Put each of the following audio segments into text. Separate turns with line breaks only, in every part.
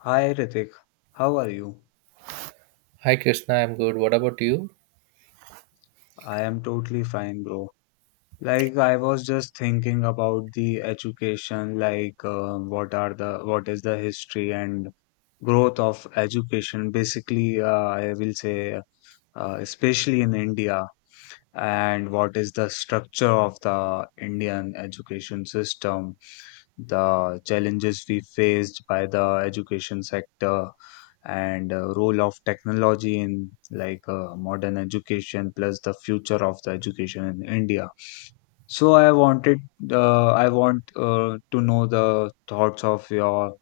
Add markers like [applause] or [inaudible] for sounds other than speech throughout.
Hi Ritik, how are you?
Hi Krishna, I'm good. What about you?
I am totally fine, bro. I was just thinking about the education, what are the what is the history and growth of education. Basically, I will say, especially in India. And what is the structure of the Indian education system, the challenges we faced by the education sector, and role of technology in modern education plus the future of the education in India. So I wanted, I want to know the thoughts of your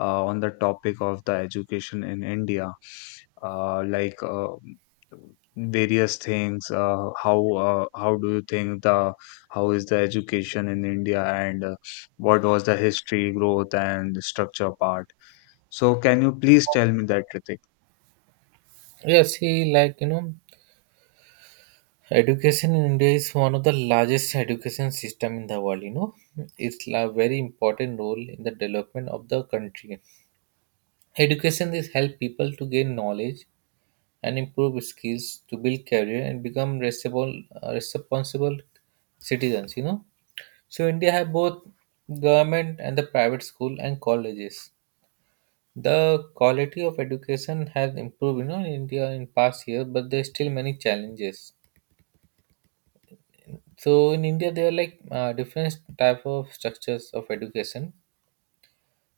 on the topic of the education in India, uh, like uh, various things. How do you think the how is the education in India, and what was the history, growth, and structure part? So can you please tell me that, Ritik?
Yeah, see, like, education in India is one of the largest education system in the world. It's a very important role in the development of the country. Education is help people to gain knowledge and improve skills to build career and become responsible citizens. So India have both government and the private school and colleges. The quality of education has improved, you know, in India in past years, but there's still many challenges. So in India, there are like different type of structures of education.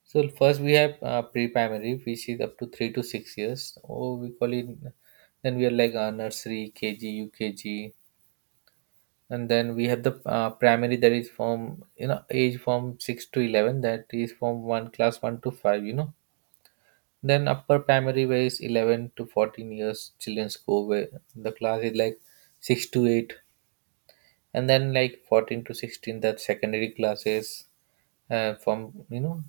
So first we have pre-primary, which is up to 3 to 6 years. Or we call it. Then we are like nursery, KG, UKG, and then we have the primary, that is from age from 6 to 11. That is from one class 1 to 5. Then upper primary, where is 11 to 14 years children go, where the class is like 6 to 8, and then like 14 to 16, that secondary classes, from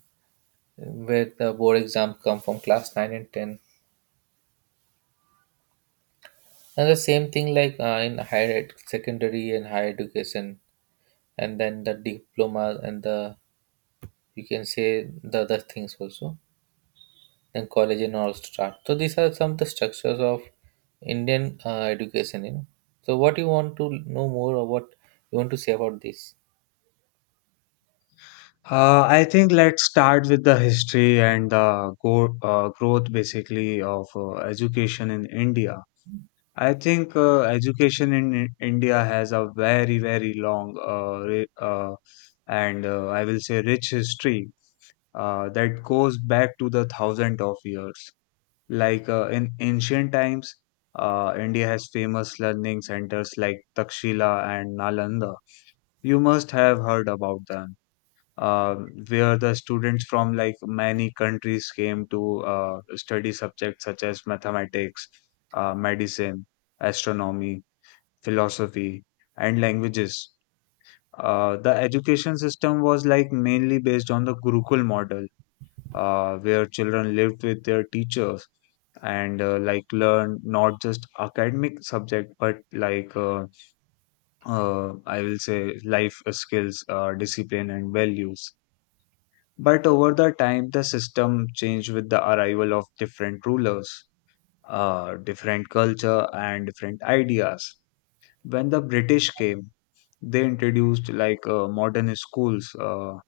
where the board exam come from class 9 and 10, and the same thing, like in higher secondary and higher education, and then the diploma and the, you can say, the other things also, then college and all start. So these are some of the structures of Indian education. So what you want to know more, or what you want to say about this?
I think let's start with the history and the go growth basically of education in India. I think education in India has a very, very long and I will say rich history that goes back to the thousand of years. In ancient times, India has famous learning centers like Takshila and Nalanda. You must have heard about them, uh, where the students from like many countries came to study subjects such as mathematics, medicine, astronomy, philosophy, and languages. The education system was like mainly based on the Gurukul model, where children lived with their teachers and learn not just academic subject but I will say life skills, discipline, and values. But over the time, the system changed with the arrival of different rulers, different culture, and different ideas. When the British came, they introduced modern schools,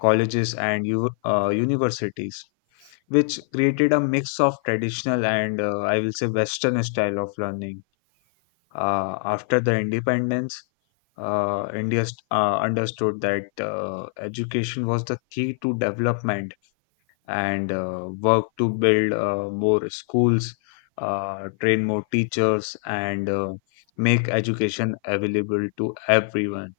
colleges, and universities, which created a mix of traditional and I will say Western style of learning. After the independence, India understood that education was the key to development and work to build more schools, train more teachers, and make education available to everyone.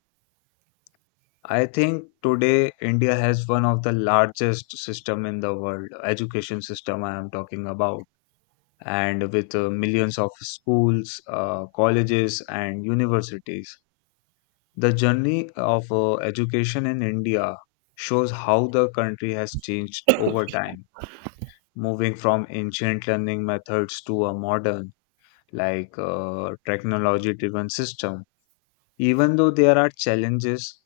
I think today India has one of the largest system in the world, education system I am talking about, and with millions of schools, colleges, and universities. The journey of education in India shows how the country has changed over time, moving from ancient learning methods to a modern, technology driven system. Even though there are challenges,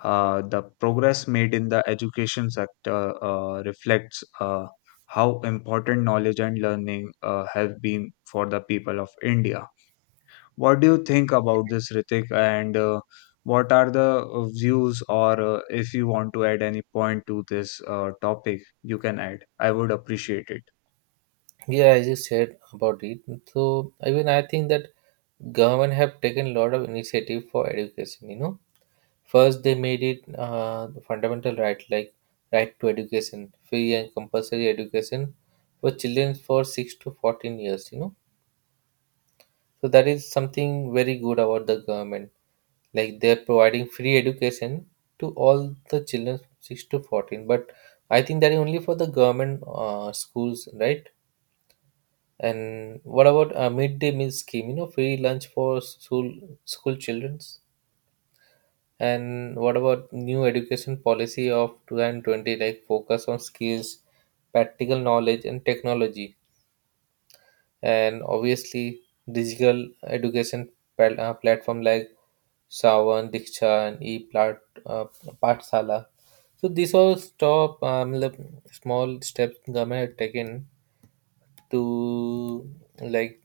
the progress made in the education sector reflects how important knowledge and learning have been for the people of India. What do you think about this, Ritik? And what are the views, or if you want to add any point to this topic, you can add. I would appreciate it.
Yeah, I just said about it. So I mean, I think that government have taken a lot of initiative for education. First they made it the fundamental right, like right to education, free and compulsory education for children for six to fourteen years. So that is something very good about the government. Like they're providing free education to all the children from 6 to 14. But I think that is only for the government schools, right? And what about a midday meal scheme? Free lunch for school childrens. And what about new education policy of 2020, like focus on skills, practical knowledge, and technology? And obviously digital education platform like Savan, Diksha, and e-plat uh, Pathsala. So these all stop, like, small steps government have taken to, like,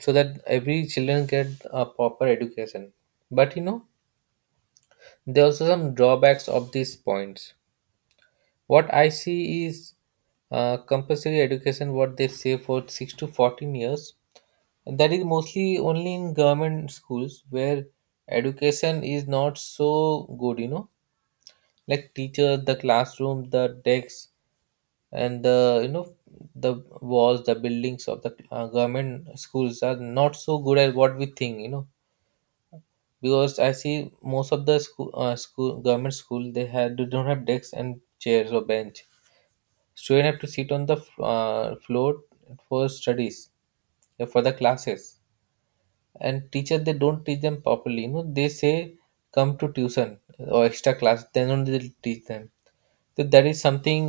so that every children get a proper education. But there are also some drawbacks of these points. What I see is compulsory education, what they say, for 6 to 14 years, that is mostly only in government schools, where education is not so good, like teachers, the classroom, the desks, and the, the walls, the buildings of the government schools are not so good as what we think, because I see most of the school government school, they don't have desks and chairs or bench. Students have to sit on the floor for studies, for the classes. And teacher, they don't teach them properly, they say, come to tuition or extra class, then only they'll teach them. So that is something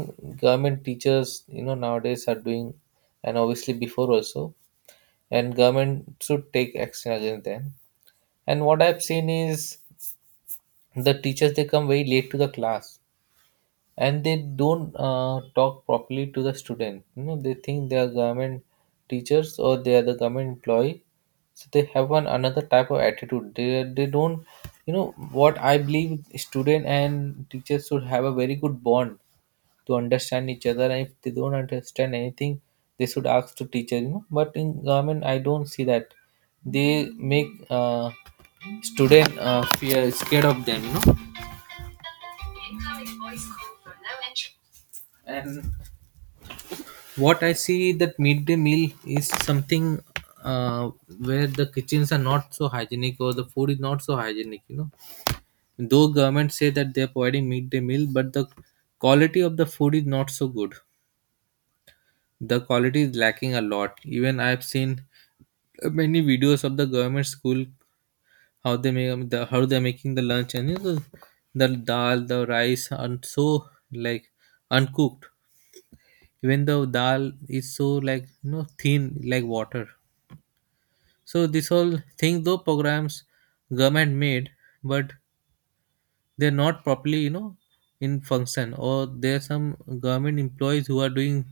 government teachers, you know, nowadays are doing, and obviously before also. And government should take action against them. And what I've seen is, the teachers, they come very late to the class, and they don't talk properly to the student, they think they are government teachers or they are the government employee, so they have one another type of attitude. They don't, you know what I believe, student and teachers should have a very good bond to understand each other, and if they don't understand anything, they should ask to teacher, but in government I don't see that. They make student fear, scared of them. And what I see, that midday meal is something uh, where the kitchens are not so hygienic, or the food is not so hygienic, though governments say that they're providing midday meal, but the quality of the food is not so good. The quality is lacking a lot. Even I've seen many videos of the government school, how they make, the how they're making the lunch, and the dal, the rice, and so, like, uncooked, even though dal is so, like, thin, like water. So this whole thing, though programs government made, but they're not properly, in function, or there are some government employees who are doing,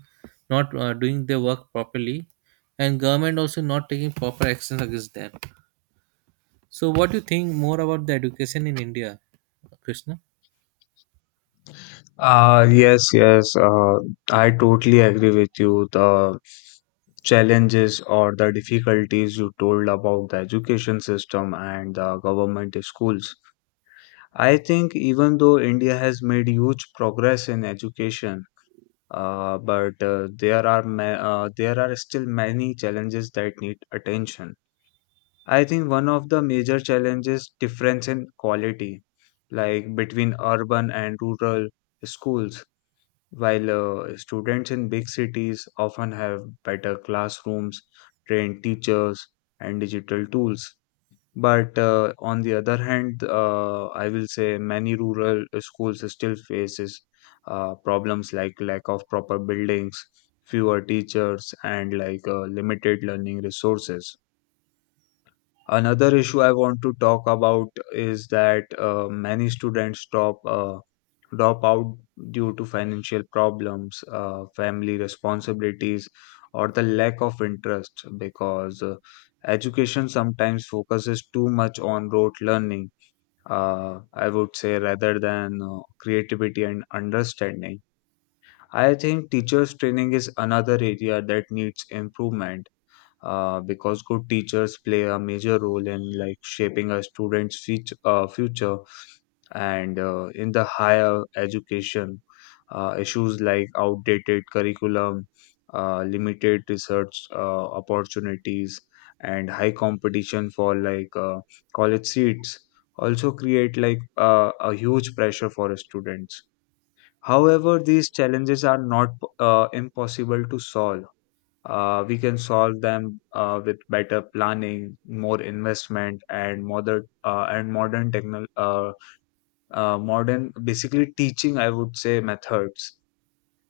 not doing their work properly, and government also not taking proper actions against them. So what do you think more about the education in India, Krishna?
Yes, yes. I totally agree with you. The challenges or the difficulties you told about the education system and the government schools. I think even though India has made huge progress in education, but there are still many challenges that need attention. I think one of the major challenges difference in quality, like between urban and rural schools, while students in big cities often have better classrooms, trained teachers, and digital tools. But on the other hand, I will say many rural schools still faces problems like lack of proper buildings, fewer teachers, and limited learning resources. Another issue I want to talk about is that many students stop drop out due to financial problems, family responsibilities, or the lack of interest, because education sometimes focuses too much on rote learning, I would say, rather than creativity and understanding. I think teachers' training is another area that needs improvement, because good teachers play a major role in like shaping a student's future. And in the higher education, issues like outdated curriculum, limited research opportunities, and high competition for college seats also create a huge pressure for students. However, these challenges are not impossible to solve. We can solve them with better planning, more investment, and modern techno modern basically teaching. I would say methods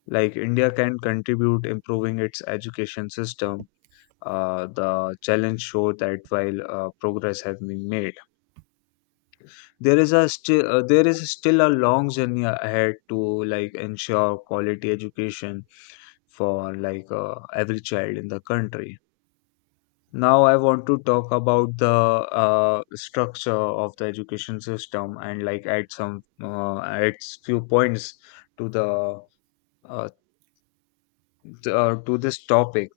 like India can contribute improving its education system. The challenge show that while progress has been made, there is still a long journey ahead to like ensure quality education for every child in the country. Now, I want to talk about the structure of the education system and add few points to the uh, to this topic.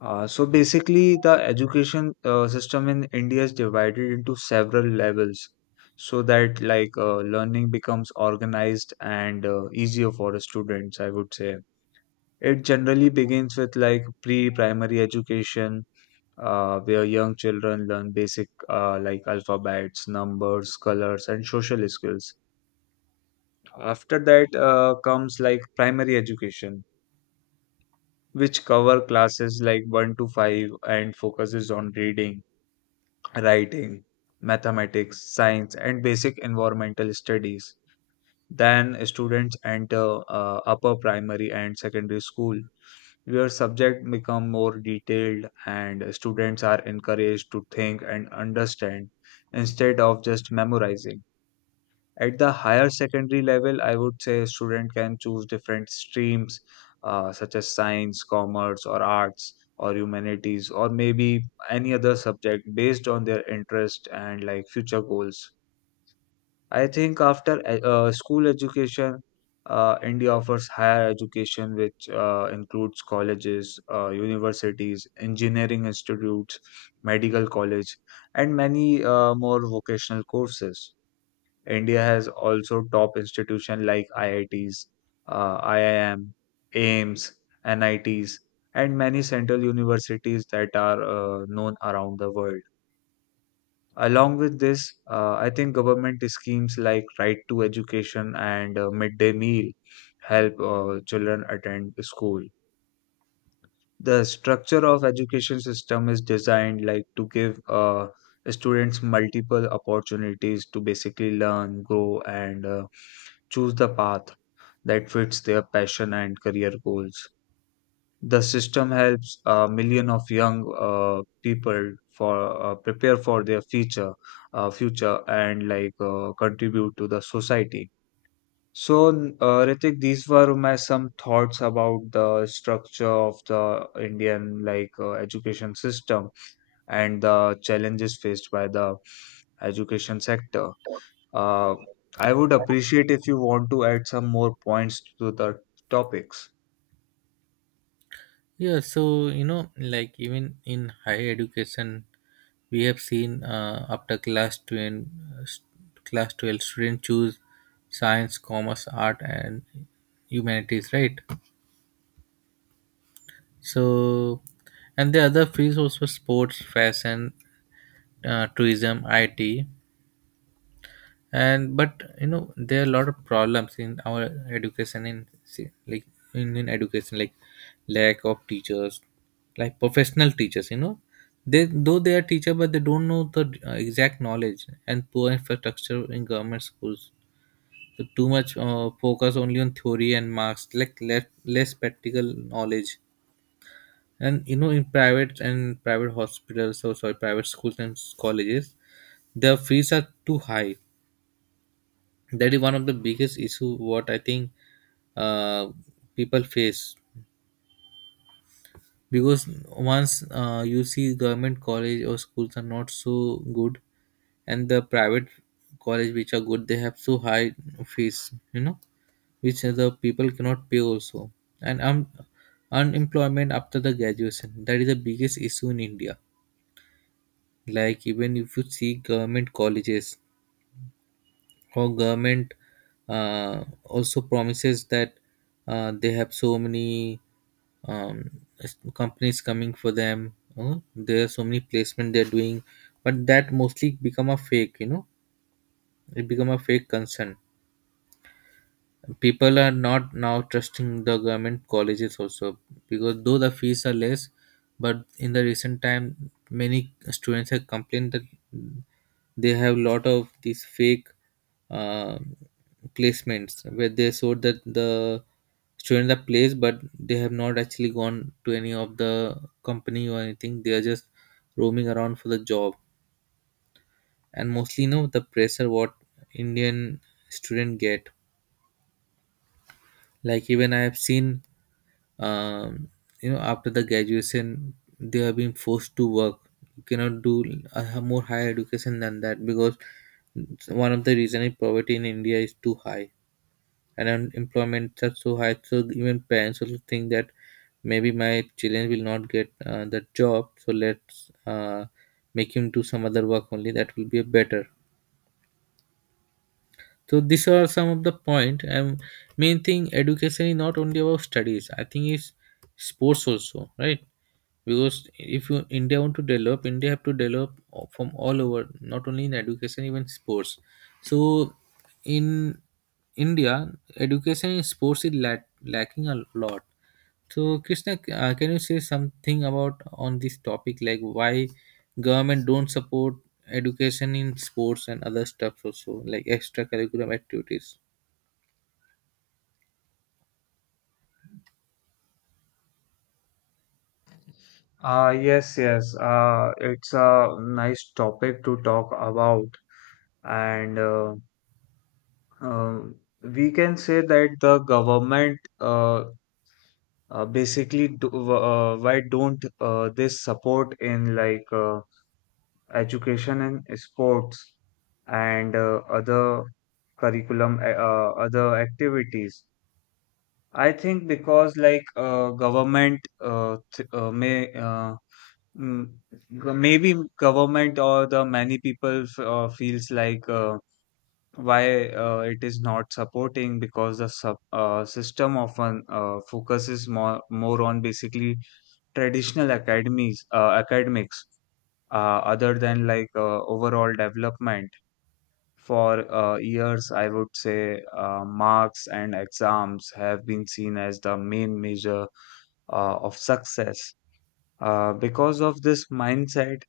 So basically, the education system in India is divided into several levels, so that learning becomes organized and easier for the students. I would say it generally begins with like pre-primary education, where young children learn basic alphabets, numbers, colors, and social skills. After that comes like primary education, which cover classes like 1 to 5 and focuses on reading, writing, mathematics, science, and basic environmental studies. Then students enter upper primary and secondary school, where subject become more detailed and students are encouraged to think and understand instead of just memorizing. At the higher secondary level, I would say a student can choose different streams, such as science, commerce, or arts, or humanities, or maybe any other subject based on their interest and like future goals. I think after school education, India offers higher education, which includes colleges, universities, engineering institutes, medical college, and many more vocational courses. India has also top institutions like IITs, IIM, AIMS, NITs, and many central universities that are known around the world. Along with this, I think government schemes like Right to Education and Midday Meal help children attend school. The structure of education system is designed like to give students multiple opportunities to basically learn, grow, and choose the path that fits their passion and career goals. The system helps a million of young people for prepare for their future and contribute to the society. So, Ritik, these were my some thoughts about the structure of the Indian education system and the challenges faced by the education sector. Uh, I would appreciate if you want to add some more points to the topics.
Yeah, so like, even in higher education, we have seen after class 12, uh, s- class 12, students choose science, commerce, art, and humanities, right? So, and the other fields also, sports, fashion, tourism, IT. And but there are a lot of problems in our education. In, see, like, Indian education, like, lack of teachers, like professional teachers, they though they are teacher, but they don't know the exact knowledge, and poor infrastructure in government schools. So too much focus only on theory and marks, like less, less practical knowledge. And in private, and private hospitals, or sorry, private schools and colleges, the fees are too high. That is one of the biggest issue, what I think uh, people face, because once, you see, government college or schools are not so good, and the private college which are good, they have so high fees, which the people cannot pay also. And unemployment after the graduation, that is the biggest issue in India. Like, even if you see government colleges, our government also promises that they have so many, um, companies coming for them, there are so many placement they're doing, but that mostly become a fake, it become a fake concern. People are not now trusting the government colleges also, because though the fees are less, but in the recent time many students have complained that they have lot of these fake uh, placements, where they showed that the students are placed, but they have not actually gone to any of the company or anything. They are just roaming around for the job. And mostly, the pressure what Indian student get, like, even I have seen, um, after the graduation, they have been forced to work. You cannot do a more higher education than that, because one of the reason is poverty in India is too high, and unemployment are so high. So even parents also think that maybe my children will not get the job, so let's, make him do some other work only, that will be better. So these are some of the point. And main thing, education is not only about studies. I think it's sports also, right? Because if you, India want to develop, India have to develop from all over, not only in education, even sports. So in India, education in sports is lacking a lot. So, Krishna, can you say something about on this topic, like, why government don't support education in sports and other stuff also, like extracurricular activities?
Yes, yes. It's a nice topic to talk about, and um, we can say that the government basically why don't they support in education and sports and other curriculum, other activities. I think because government th may Mm, g- maybe government or the many people feels why it is not supporting, because the system often focuses more on basically traditional academies academics other than overall development. For years, I would say marks and exams have been seen as the main measure of success. Because of this mindset,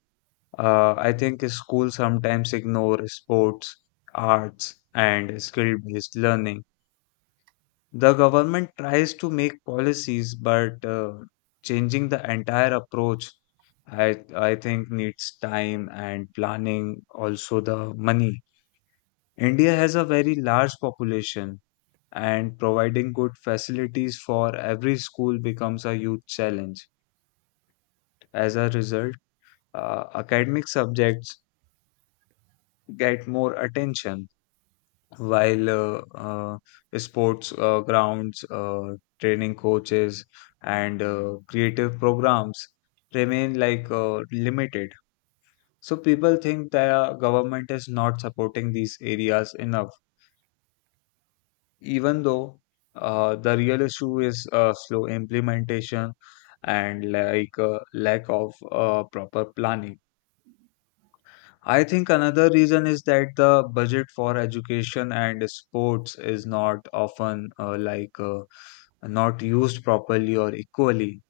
I think schools sometimes ignore sports, arts, and skill-based learning. The government tries to make policies, but changing the entire approach, I think needs time and planning, also the money. India has a very large population, and providing good facilities for every school becomes a huge challenge. As a result, academic subjects get more attention while sports grounds, training coaches, and creative programs remain limited. So people think the government is not supporting these areas enough, even though the real issue is slow implementation and lack of proper planning. I think another reason is that the budget for education and sports is not often not used properly or equally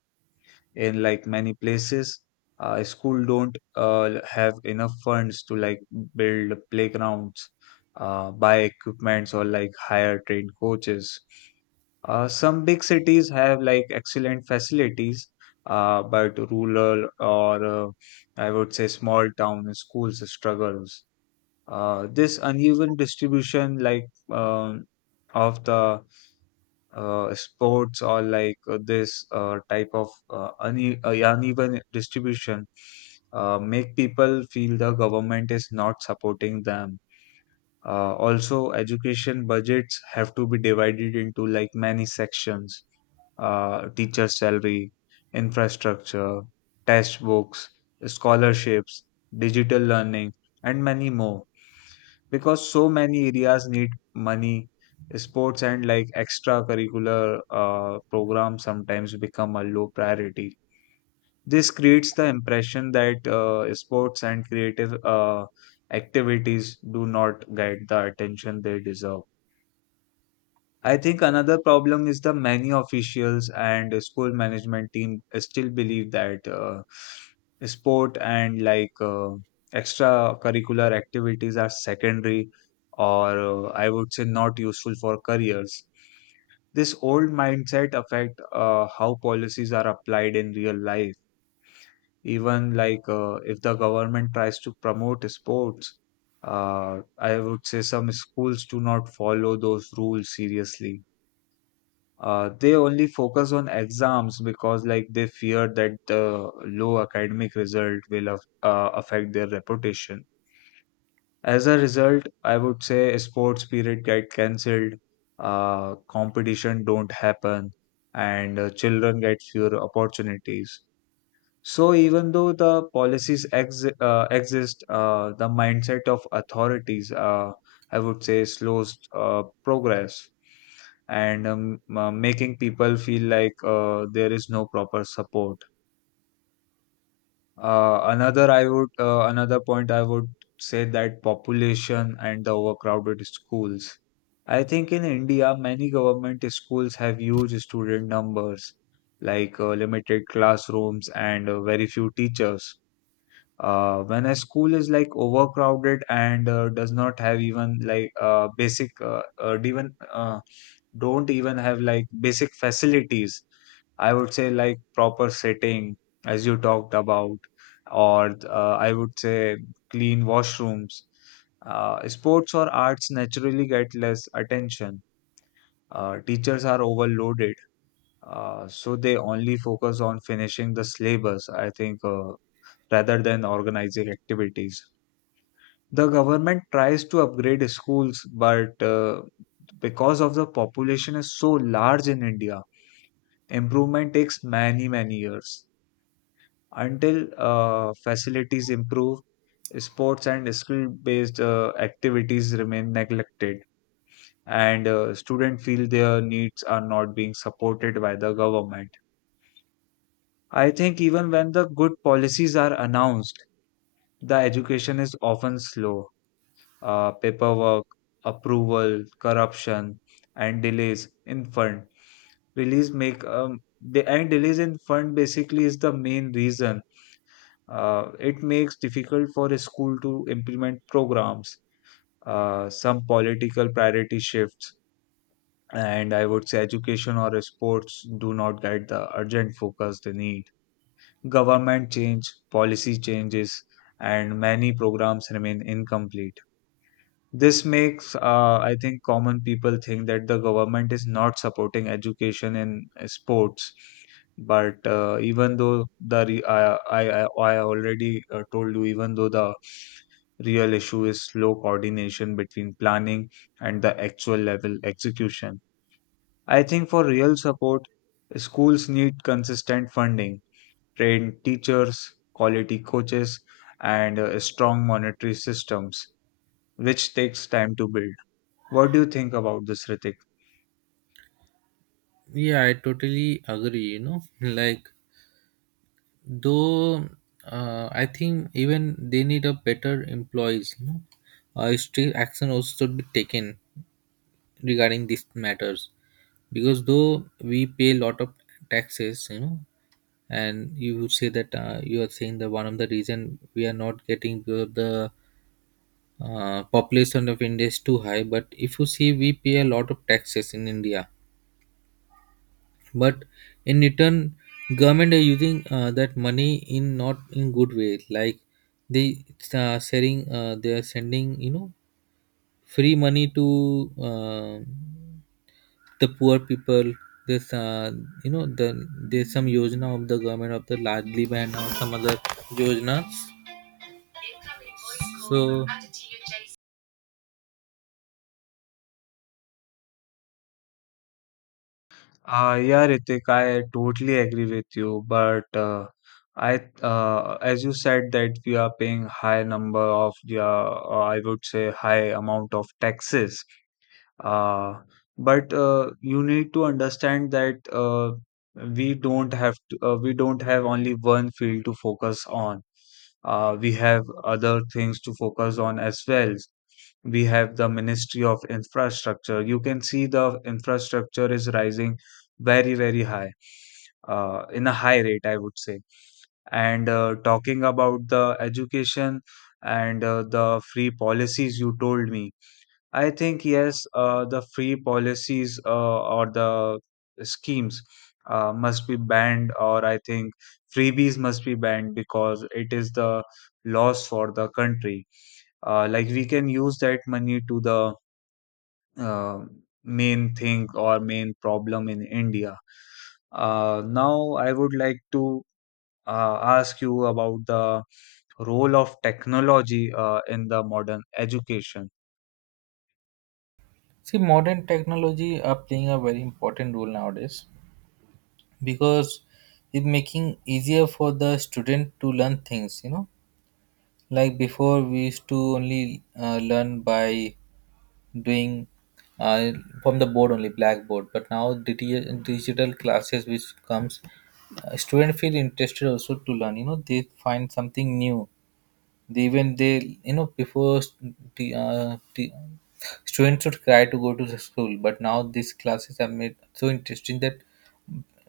in like many places. School don't have enough funds to like build playgrounds, buy equipments, or like hire trained coaches. Some big cities have like excellent facilities, but rural or I would say small town schools struggles. This uneven distribution, um, of the sports or this type of uneven distribution, make people feel the government is not supporting them. Also, education budgets have to be divided into like many sections teacher salary, infrastructure, test books, scholarships, digital learning, and many more because so many areas need money sports and like extracurricular programs sometimes become a low priority. This creates the impression that sports and creative activities do not get the attention they deserve. I think another problem is the many officials and school management team still believe that sport and like extracurricular activities are secondary or I would say not useful for careers. This old mindset affect how policies are applied in real life. Even like if the government tries to promote sports, I would say some schools do not follow those rules seriously. They only focus on exams because like they fear that the low academic result will affect their reputation. As a result, I would say sports period get cancelled, competition don't happen, and children get fewer opportunities. So even though the policies exist, the mindset of authorities, I would say, slows progress and making people feel like there is no proper support. Another point I would say that population and the overcrowded schools. I think in India, many government schools have huge student numbers, like limited classrooms and very few teachers. When a school is like overcrowded and does not have even like basic even don't even have like basic facilities, I would say like proper setting, as you talked about, or I would say clean washrooms, sports or arts naturally get less attention. Teachers are overloaded, so they only focus on finishing the syllabus, I think, rather than organizing activities. The government tries to upgrade schools, but because of the population is so large in India, improvement takes many many years until facilities improve. Sports and skill based activities remain neglected, and students feel their needs are not being supported by the government. I think even when the good policies are announced, the education is often slow. Paperwork, approval, corruption, and delays in fund. Release make the and delays in fund basically is the main reason. It makes difficult for a school to implement programs, some political priority shifts, and I would say education or sports do not get the urgent focus they need. Government change, policy changes, and many programs remain incomplete. This makes, I think, common people think that the government is not supporting education in sports. But even though the re- I already told you, even though the real issue is slow coordination between planning and the actual level execution, I think for real support, schools need consistent funding, trained teachers, quality coaches, and strong monetary systems, which takes time to build. What do you think about this, Ritik?
Yeah, I totally agree, [laughs] like, though, I think even they need a better employees, strict action also should be taken regarding these matters, because though we pay a lot of taxes, and you would say that you are saying that, one of the reason we are not getting, because of the population of India is too high. But if you see, we pay a lot of taxes in India, but in return government are using that money in not in good way, like, they they are sending, free money to, the poor people. There's, uh, you know the there's some yojana of the government of the largely band, or some other yojanas, so.
Yeah, Ritik, I totally agree with you. But as you said, that we are paying high number of the, I would say, high amount of taxes. Uh, but You need to understand that we don't have only one field to focus on. We have other things to focus on as well. We have the ministry of infrastructure. You can see the infrastructure is rising very very high, in a high rate, I would say. And talking about the education and the free policies you told me, I think yes, the free policies or the schemes must be banned, or I think freebies must be banned because it is the loss for the country. Like, we can use that money to the uh, main thing or main problem in India. Now, I would like to ask you about the role of technology in the modern education.
See, modern technology are playing a very important role nowadays, because it making easier for the student to learn things, like before, we used to only learn by doing, uh, from the board only, blackboard, but now, digital classes which comes, student feel interested also to learn, they find something new. They, even they, before the students should cry to go to the school, but now these classes are made so interesting that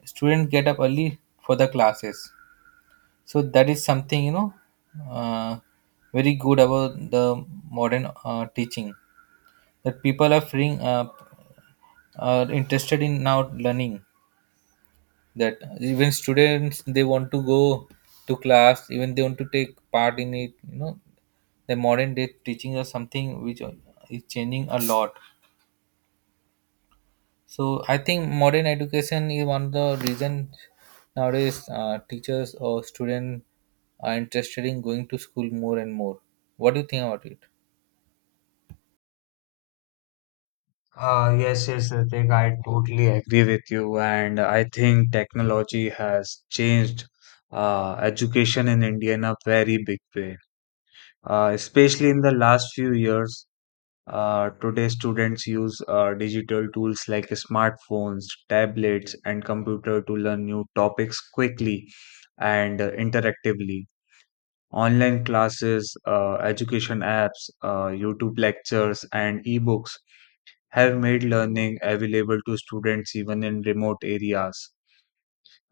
students get up early for the classes. So that is something, uh, very good about the modern teaching, that people are freeing up, are interested in now learning, that even students, they want to go to class, even they want to take part in it, the modern day teaching is something which is changing a lot. So I think modern education is one of the reason nowadays teachers or students are interested in going to school more and more. What do you think about it?
Yes, yes, Ritik, I totally agree with you, and I think technology has changed education in India in a very big way. Especially in the last few years, today, students use digital tools like smartphones, tablets, and computer to learn new topics quickly and interactively. Online classes, education apps, YouTube lectures, and ebooks have made learning available to students even in remote areas.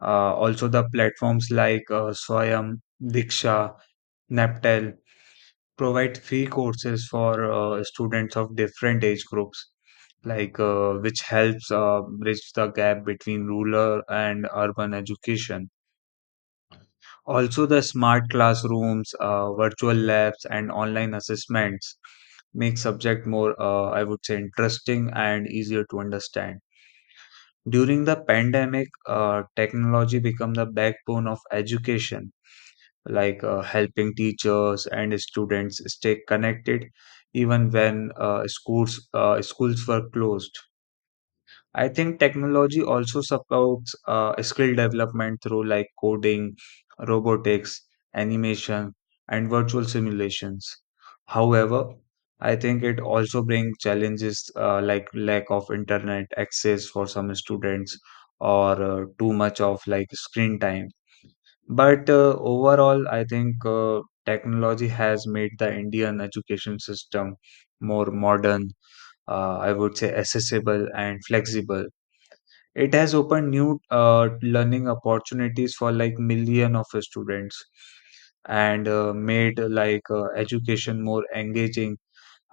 Also, the platforms like Swayam, Diksha, Naptel provide free courses for students of different age groups, like which helps bridge the gap between rural and urban education. Also, the smart classrooms, virtual labs, and online assessments make subject more, I would say, interesting and easier to understand. During the pandemic, technology became the backbone of education, like helping teachers and students stay connected even when schools were closed. I think technology also supports skill development through like coding, robotics, animation, and virtual simulations. However, I think it also brings challenges like lack of internet access for some students or too much of like screen time. But overall, I think technology has made the Indian education system more modern, I would say accessible and flexible. It has opened new learning opportunities for like million of students, and made like education more engaging,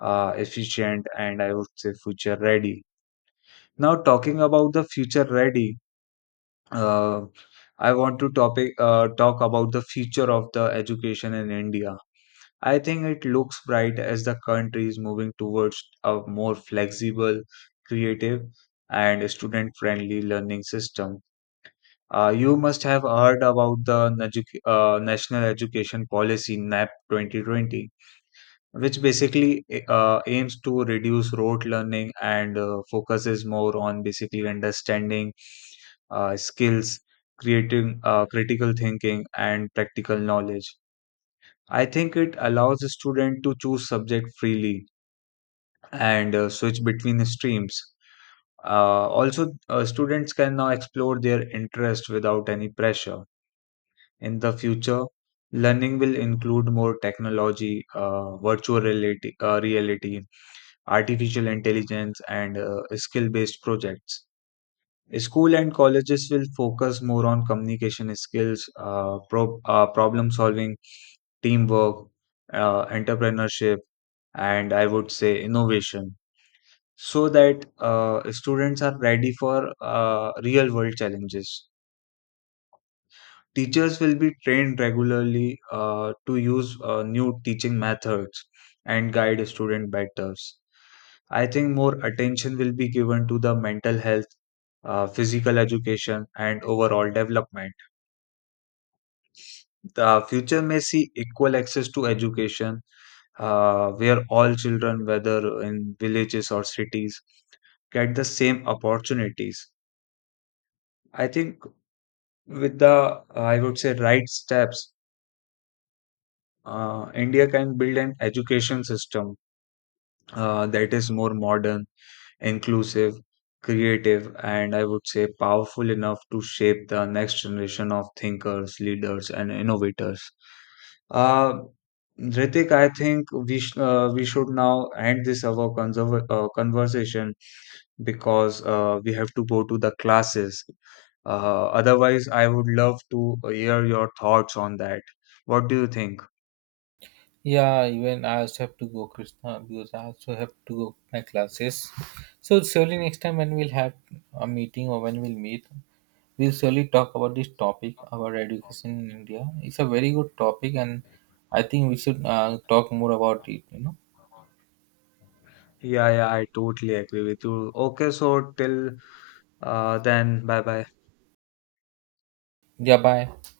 efficient, and I would say future ready. Now, talking about the future ready, uh, I want to topic talk about the future of the education in India. I think it looks bright as the country is moving towards a more flexible, creative, and student-friendly learning system. You must have heard about the National Education Policy NAP 2020, which basically aims to reduce rote learning and focuses more on basically understanding skills, creating critical thinking, and practical knowledge. I think it allows the student to choose subject freely and switch between the streams. Also, students can now explore their interest without any pressure. In the future, learning will include more technology, virtual reality, reality, artificial intelligence, and skill based projects. School and colleges will focus more on communication skills, problem solving, teamwork, entrepreneurship, and I would say innovation so that students are ready for real world challenges. Teachers will be trained regularly to use new teaching methods and guide student better. I think more attention will be given to the mental health, physical education, and overall development. The future may see equal access to education, where all children, whether in villages or cities, get the same opportunities. I think with the, I would say, right steps, India can build an education system that is more modern, inclusive, creative, and I would say powerful enough to shape the next generation of thinkers, leaders, and innovators. Uh, Ritik, I think we should now end this our conserv conversation because we have to go to the classes. Otherwise, I would love to hear your thoughts on that. What do you think?
Yeah, even I also have to go, Krishna, because I also have to go my classes. So surely next time when we'll have a meeting, or when we'll meet, we'll surely talk about this topic about education in India. It's a very good topic, and I think we should talk more about it.
Yeah, yeah, I totally agree with you. Okay, so till then, bye bye.
Yeah. Bye.